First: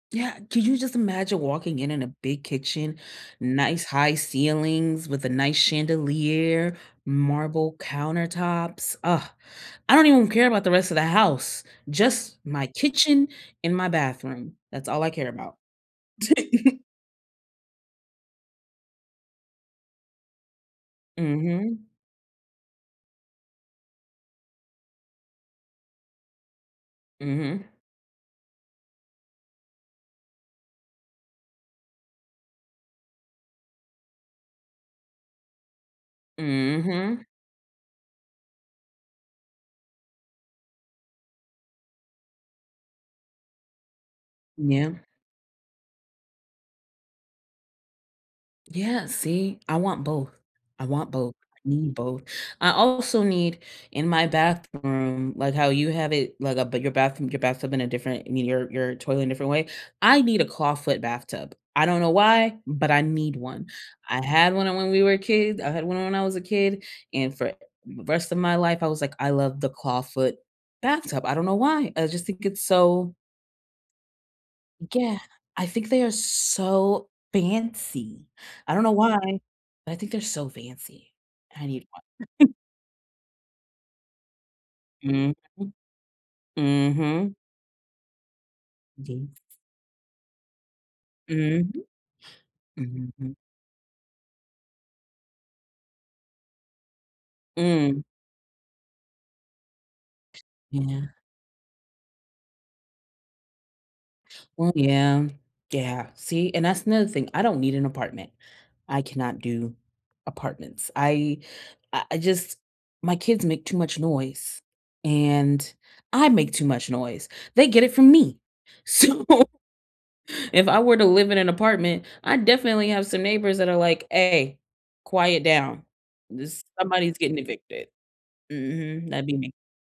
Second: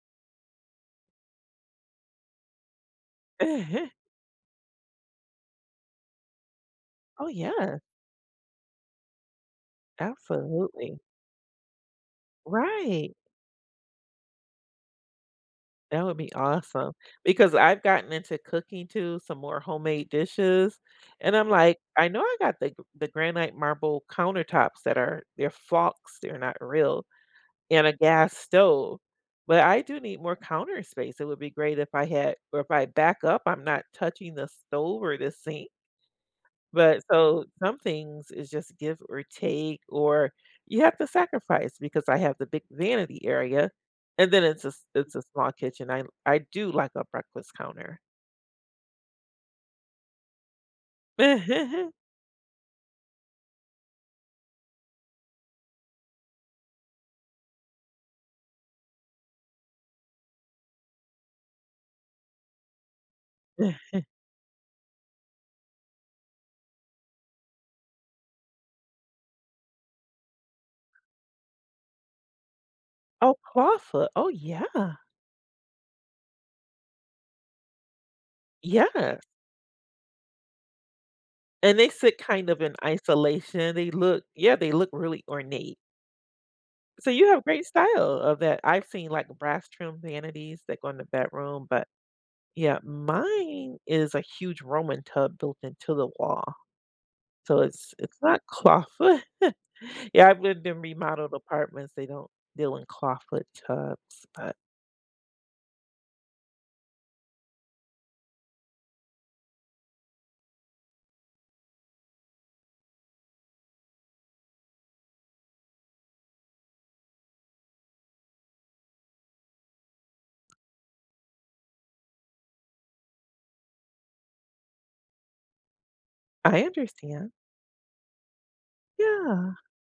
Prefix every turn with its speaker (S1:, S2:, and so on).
S1: Yeah. Could you just imagine walking in in a big kitchen, nice high ceilings with a nice chandelier,
S2: Oh,
S1: marble
S2: yeah.
S1: countertops? Ugh. I don't even w care about the rest of
S2: Absolutely.
S1: the house, just my
S2: Right.
S1: kitchen and my bathroom. That's all I care about.
S2: That would be awesome, because I've gotten into cooking too, some more homemade dishes, and I'm like,
S1: Mhm.
S2: I know I got the g the granite marble countertops that are they're flocks, they're not real,
S1: Mhm.
S2: and a gas stove, but I do need more counter space. It would be great if I had or if I back up, I'm not touching the stove, or the sink but,
S1: Mhm.
S2: so some things is just give, or take, or you have to sacrifice, because I have the big vanity area, and then it's a s
S1: Yeah.
S2: it's a small kitchen. I li I do like a breakfast counter.
S1: Yeah, see. I want both. I want both. I need both. I also need, in my bathroom, like how you have it, like, uh, but, your bathroom your bathtub in a different I mean, your your toilet in a different way. I need a clawfoot bathtub. I don't know why, but I need one. I had one, uh, when we were kids. I had one when I was a kid, and for r rest of my life, I was like, "I love the clawfoot bathtub." I don't know why. I just think it's so
S2: Oh, clawfoot. Oh, yeah.
S1: Yeah. I think they are so fancy. I don't know why,
S2: Yeah.
S1: but I think they're so fancy. And I
S2: And
S1: need
S2: they
S1: one.
S2: sit kind of in isolation. They look yeah, they look really
S1: Mhm.
S2: ornate. So you
S1: Mhm.
S2: have great style of that. I've seen, like, uh,
S1: Yes.
S2: brass trimmed vanities that go in the bedroom,
S1: Mhm.
S2: but yeah.
S1: Mhm.
S2: Mine is a huge Roman tub built into the wall. So it's
S1: Mm.
S2: it's not clawfoot Yeah, I've lived in
S1: Yeah.
S2: remodeled apartments. They don't deal in clawfoot tubs, but
S1: Well, yeah. Yeah. See, and that's another thing. I don't need an apartment. I cannot do apartments. I I I just my kids make too much noise, and I make too much noise. They get it from me. So, if I were to live in an apartment, I'd definitely have some neighbors that are like, "Ay. Quiet down.
S2: I
S1: This" somebody's
S2: understand.
S1: getting evicted. Mhm. That'd be me.
S2: Yeah.